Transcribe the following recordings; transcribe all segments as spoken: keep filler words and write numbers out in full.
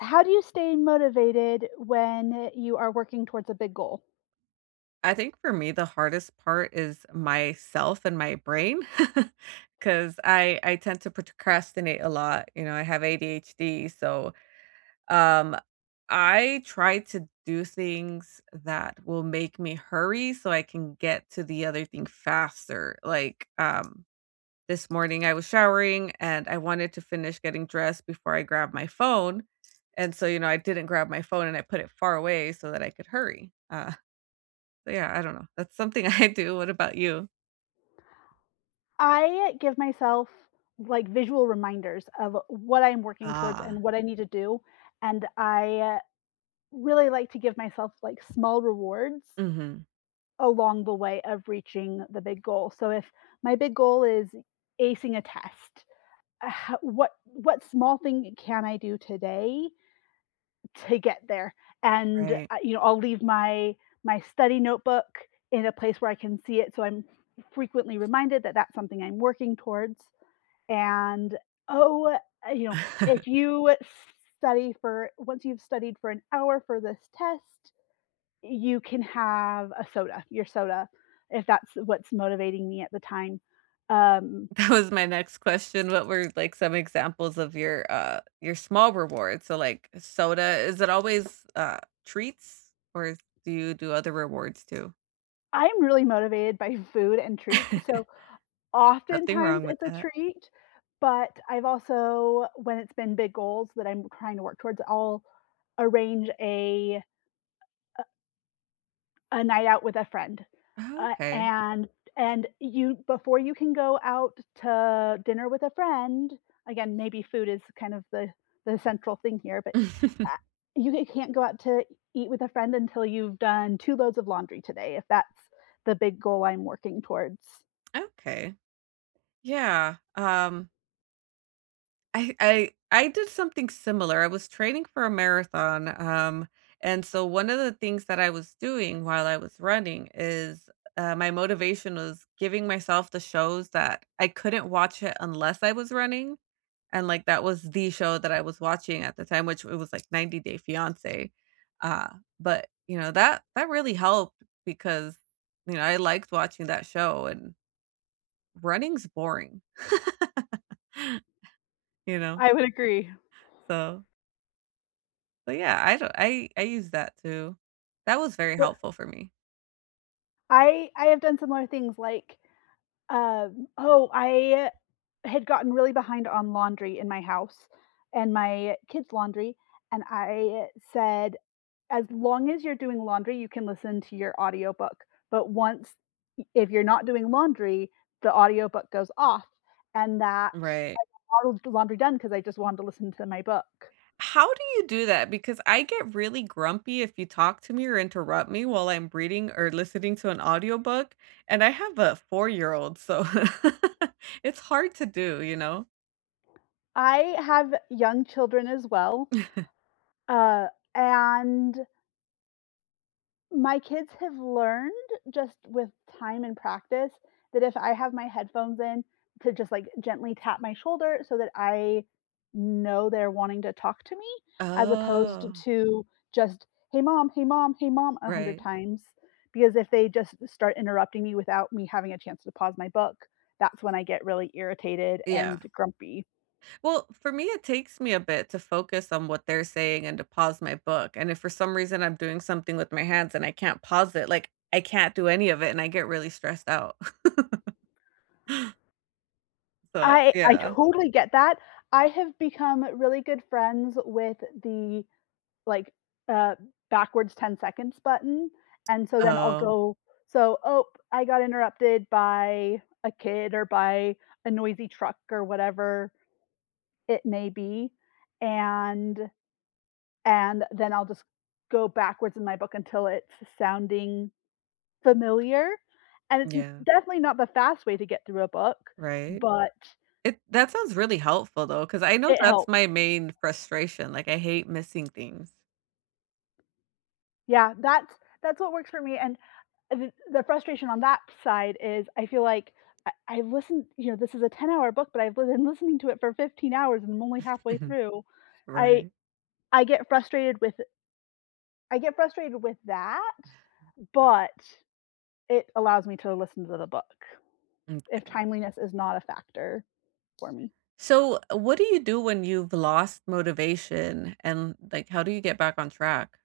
How do you stay motivated when you are working towards a big goal? I think for me, the hardest part is myself and my brain 'cause I I tend to procrastinate a lot, you know, I have ADHD, so, um, I try to do things that will make me hurry so I can get to the other thing faster. Like, um, this morning, I was showering, and I wanted to finish getting dressed before I grabbed my phone, and so, you know, I didn't grab my phone, and I put it far away so that I could hurry, uh, but, yeah, I don't know. That's something I do. What about you? I give myself, like, visual reminders of what I'm working towards Ah. and what I need to do, and I really like to give myself, like, small rewards Mhm. along the way of reaching the big goal. So, if my big goal is acing a test, what what small thing can I do today to get there? And, Right. uh, you know, I'll leave my my study notebook in a place where I can see it so I'm frequently reminded that that's something I'm working towards, and, oh, you know, if you s study for once you've studied for an hour for this test, you can have a soda your soda, if that's what's motivating me at the time. Um That was my next question. What were, like, some examples of your, uh, your small rewards? So, like, soda is it always, uh, treats, or is do you do other rewards too? I'm really motivated by food and treats. So Nothing oftentimes, wrong with it's a that. treat, but I've also when it's been big goals that I'm trying to work towards, I'll arrange a, uh uh a night out with a friend. Uh, Okay. and and you before you can go out to dinner with a friend, again, maybe food is kind of the the central thing here, but, uh, you can't go out to e eat with a friend until you've done two loads of laundry today, if that's the big goal I'm working towards. Okay. Yeah, um I I I did something similar. I was training for a marathon, um, and so, one of the things that I was doing while I was running is, uh, my motivation was giving myself the shows that I couldn't watch, eh, unless I was running. And, like, that was the show that I was watching at the time- which it was, like, ninety Day Fiance. Uh, but, you know, that that really helped because, you know, I liked watching that show, and running's boring. You know? I would agree. So But, yeah, I d I I used that too. That was very Uh helpful for me. I I have done similar things like, um oh, I had gotten really behind on laundry in my house and my kids' laundry. And I said, "As long as you're doing laundry, you can listen to your audiobook. But once i if you're not doing laundry, the audiobook goes off," and that Right. [unintelligible] the laundry done 'cause I just wanted to listen to my book. How do you do that? Because I get really grumpy if you talk to me or interrupt me while I'm reading or listening to an audiobook. And I have a four-year-old, so it's hard to do, you know? I have young children as well, uh, and my kids have learned just, with time and practice that if I have my headphones in, to just, like, gently tap my shoulder so that I know they're wanting to talk to me as opposed t Oh. to just, “Hey, mom. Hey, mom. Hey, mom,” a hundred Right. times, because if they just start interrupting me without me having a chance to pause my book, that's when I get really irritated Yeah. and grumpy. Well, for me, it takes me a bit to focus on what they're saying and to pause my book, and if for some reason I'm doing something with my hands and I can't pause it, like I can't do any of it, and I get really stressed out. But, I I yeah. totally get that, I have become really good friends with the like, uh backwards ten seconds button, and so then I'll Oh. go so, oh, I got interrupted by a kid or by a noisy truck or whatever it may be, and and then I'll just go backwards in my book until it's s sounding familiar, and it's d Yeah. definitely not the fast way to get through a book, Right? but It that sounds really helpful, though, ‘cause I know it that's helps. my main frustration, like, I hate missing things. Yeah, that's that's what works for me, and uh, th the frustration on that side is I feel like I I listen you know, this is a ten-hour book, but I've be lin listening to it for fifteen hours and only halfway Mhm. through. I Right. I get frustrated with it I get frustrated with that, but it allows me to listen to the book if M'kay. timeliness is not a factor for me. So, what do you do when you've lost motivation, and, like, how do you get back on track?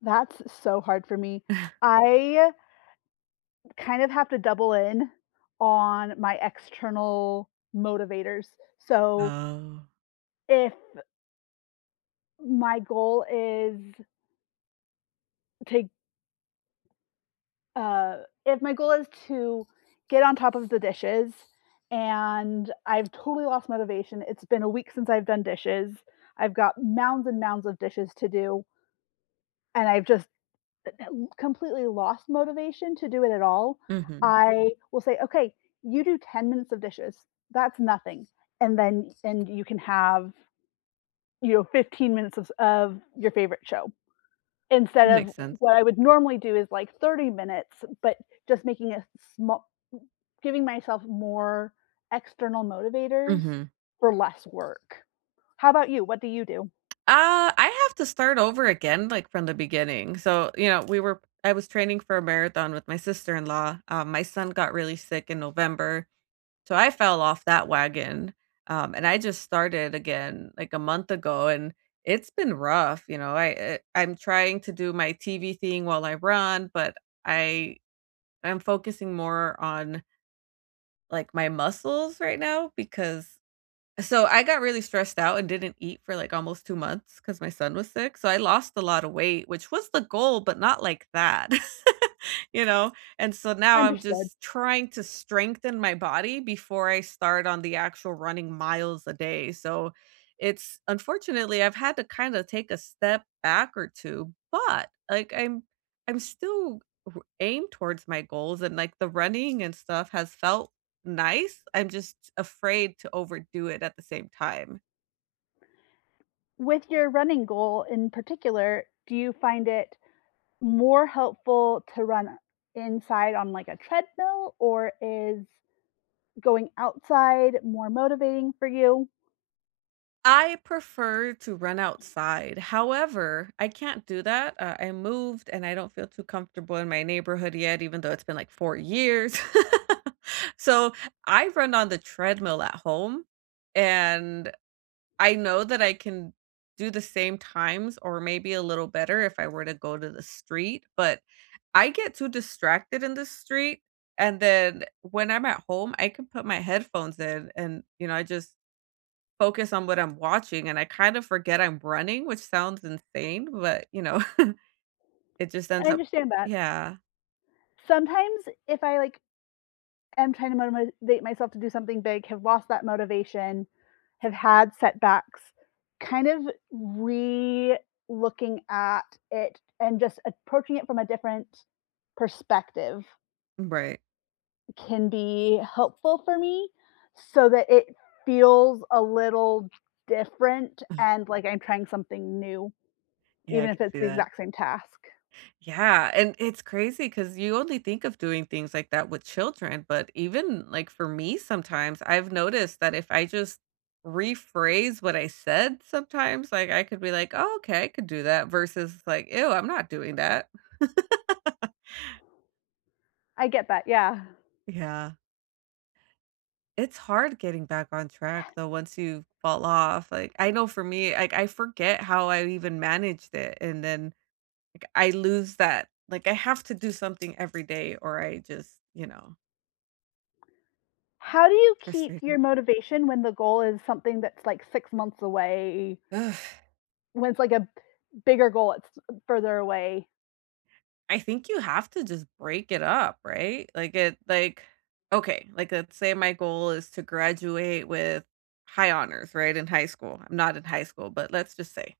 That's so hard for me. I kind of have to double in on my external motivators, so Oh. if my goal is to g uh, if my goal is to get on top of the dishes, and I've totally lost motivation, it's been a week since I've done dishes, I've got mounds and mounds of dishes to do and I've just eh, uh, completely lost motivation to do it at all. Mhm. I will say, "Okay, you do ten minutes of dishes, that's nothing, and then and you can have, you know, fifteen minutes of s of, your favorite show." Instead of Makes sense. what I would normally do is like thirty minutes, but just making a sma g giving myself more external motivators Mhm. for less work. How 'bout you, what do you do? Uh, I have to start over again, like, from the beginning, so, you know, we were I was training for a marathon with my sister-in-law, uh, my son got really sick in November, so I fell off that wagon, um, and I just started again, like, a month ago, and it's been rough, you know? I eh, I'm trying to do my TV thing while I run, but I I'm focusing more on like, my muscles right now because so, I got really stressed out and didn't eat for, like, almost two months 'cause my son was sick, so I lost a lotta weight, which was the goal, but not like that. You know, and so now I'm Understood. just trying to strengthen my body before I start on the actual running miles a day, so it's unfortunately, I've had to kinda take a step back or two, but, like, I'm I'm still w aimed towards my goals and, like, the running and stuff has felt nice. I'm just afraid to overdo it at the same time. With your running goal, in particular, do you find it more helpful to run inside on, like, a treadmill, or is going outside more motivating for you? I prefer to run outside. However, I can't do that, uh, I moved, and I don't feel too comfortable in my neighborhood yet, even though it's been, like, four years. So, I run on the treadmill at home, and I know that I can do the same times or maybe a little better if I were to go to the street, but I get too distracted in the street, and then, when I'm at home I can put my headphones in and, you know, I just focus on what I'm watching, and I kind of forget I'm running, which sounds insane, but, you know, it just I ends up understand that. Yeah. Sometimes if I, like, am trying to motim motivate myself to do something big, have lost that motivation, have had setbacks, kind of relooking at it and just approaching it from a different perspective Right. can be helpful for me, so that it feels a little different and, like, I'm trying something new, Yeah, I even if can it's see the that. exact same task. Yeah, and it's crazy 'cause you only think of doing things like that with children, but even, like, for me sometimes, I've noticed that if I just rephrase what I said sometimes, like, I could be like, "Oh, okay, I could do that," versus, like, "Ew, I'm not doing that." I get that, yeah. Yeah. It's hard getting back on track, Ha though, once you fall off. Like, I know for me, ike, I forget how I even managed it, and then, like, I lose that like, I have to do something every day or I just, you know How do you keep Frustrating. your motivation when the goal is something that's, like, six months away? Ugh. When it's, like, a bigger goal, that's, uh, further away? I think you have to just break it up, right? Like, the like, okay, like, let's say my goal is to graduate with high honors, right, in high school. I'm not in high school, but let's just say.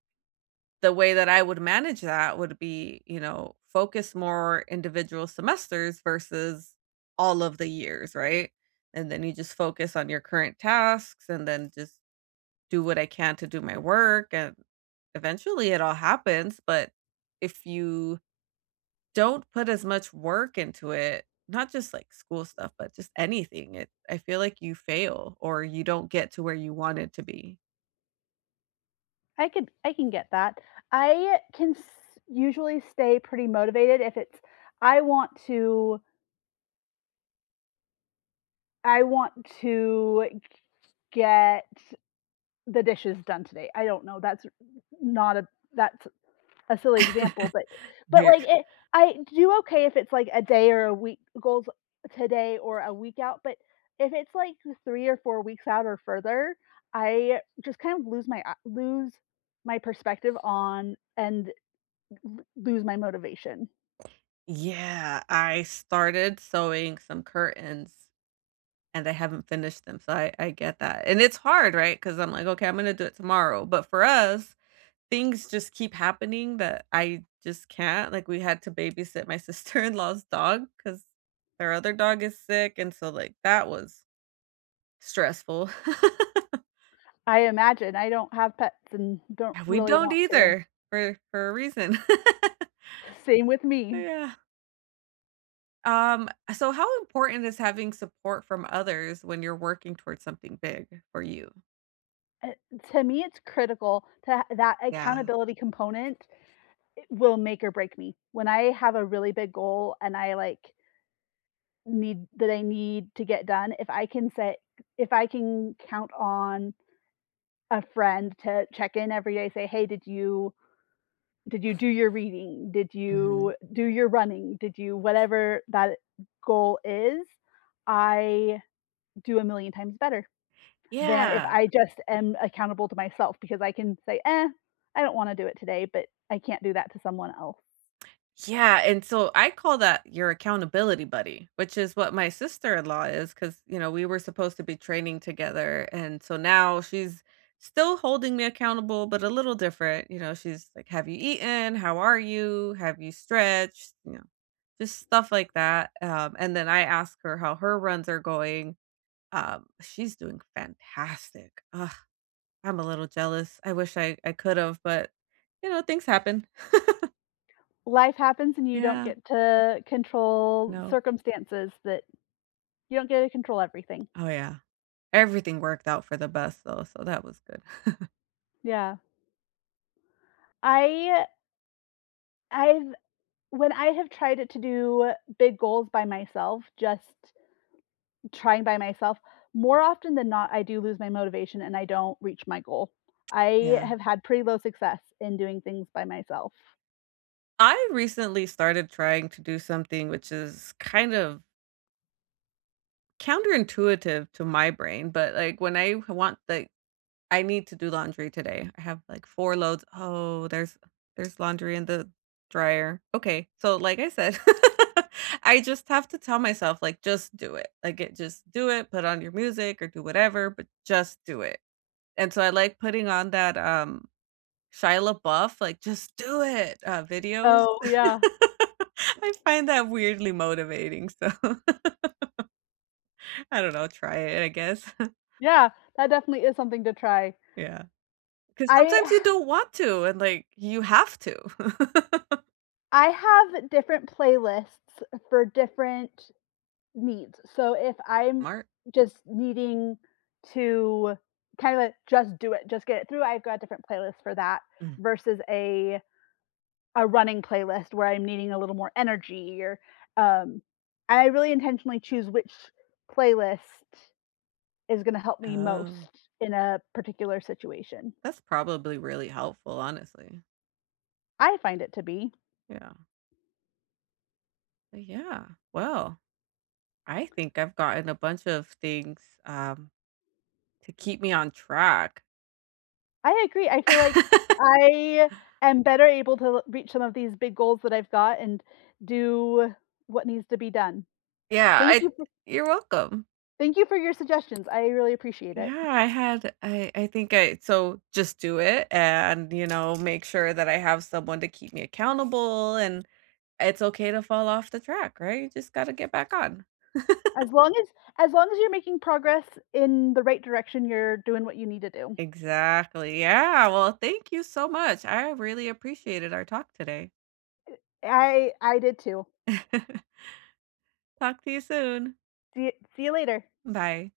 The way that I would manage that would be, you know, focus more individual semesters versus all of the years, right, and then you just focus on your current tasks, and then just do what I can to do my work, and, eventually, it all happens, but if you don't put as much work into it, not just, like, school stuff, but just anything, it I feel like you fail or you don't get to where you wanted to be. I could I can get that. I, uh, can s usually stay pretty motivated if it's I want to I want to g get the dishes done today, I don't know. That's r not a that's a silly example, but but, Veer. like, it I do okay if it's, like, a day or a week goals, today or a week out. But if it's, like, eh, three or four weeks out or further, I, uh, just kind of lose my, ah lose my perspective on and l l lose my motivation. Yeah, I started sewing some curtains, and I haven't finished them, so I I get that. And it's hard, right? 'Cause I'm like, "Okay, I'm gonna do it tomorrow." But for us, things just keep happening, that, I just can't like, we had to babysit my sister-in-law's dog 'cause, her other dog is sick, and so, like, that was stressful. I imagine, I don't have pets and don't Yeah, we really don't want to. either, for for a reason. Same with me. Yeah. Um, so how important is having support from others, when you're working towards something big, for you? Eh, to me, it's critical to that Yeah. accountability component i will make or break me. When I have a really big goal and I, like need that I need to get done, if I can set if I can count on a friend to check-in every day, say, "Hey, did you did you do your reading? Did you Mhm. do your running? Did you" whatever, that goal is, I, do a million times better, than if Yeah. I just am accountable to myself because I can say, "Eh, I don't wanna do it today," but, I can't do that to someone else. Yeah, and so I call that your accountability buddy, which is what my sister-in-law is 'cause, you know, we were supposed to be training together, and, so now she's still holding me accountable, but a little different, you know? She's like, "Have you eaten? How are you? Have you stretched?" Ya know, just stuff like that, um, and then I ask her how her runs are going, um, she's doing fantastic, ugh. I'm a little jealous, I wish I I could've, but, you know, things happen. Life happens, and you don't Yeah. get to control No. circumstances that you don't get to control everything. Oh, yeah. Everything worked out for the best, though, so that was good. Yeah. I I've when I have tried it to do big goals by myself, just trying by myself, more often than not, I do lose my motivation, and I don't reach my goal. I Yeah. have had pretty low success in doing things by myself. I recently started trying to do something which is kind of counterintuitive to my brain. But, like, when I h want, like I need to do laundry today, I have, like, four loads. Oh, there's there's laundry in the dryer. Okay, so, like I said, I just have to tell myself, like, "Just do it." Like, it "Just do it. Put on your music or do whatever, but just do it." And so, I like putting on that, um, Shia LaBeouf, like, "Just Do It," uh, videos. Oh, yeah. I find that weirdly motivating, so, I don't know, try it, I guess. Yeah. That definitely is something to try. Yeah. 'Cause I sometimes you don't want to, and, like, you have to. I have different playlists, eh, for different needs. So, if I'm mart. just needing to kind of, eh, just do it, just get it through, I've got different playlist for that, Mm. versus a a running playlist where I'm needing a little more energy or, um I really intentionally choose which playlist is gonna help me most Oh. in a particular situation. That's probably really helpful, honestly. I find it to be. Yeah. But yeah. Well, I think I've gotten a bunch of things, um, to keep me on track. I agree. I feel like I am better able to l reach some of these big goals that I've got and do what needs to be done. Yeah. I Thank d you fo you're welcome. Thank you for your suggestions, I really appreciate it. Yeah. I had I I think I so just do it and, you know, make sure that I have someone to keep me accountable, and, eh it's okay to fall off the track, right? You just gotta get back on. As long as as long as you're making progress in the right direction, you're doing what you need to do. Exactly. Yeah, well, thank you so much, I really appreciated our talk today. Eh I I did too. Talk to you soon. See y see you later. Bye.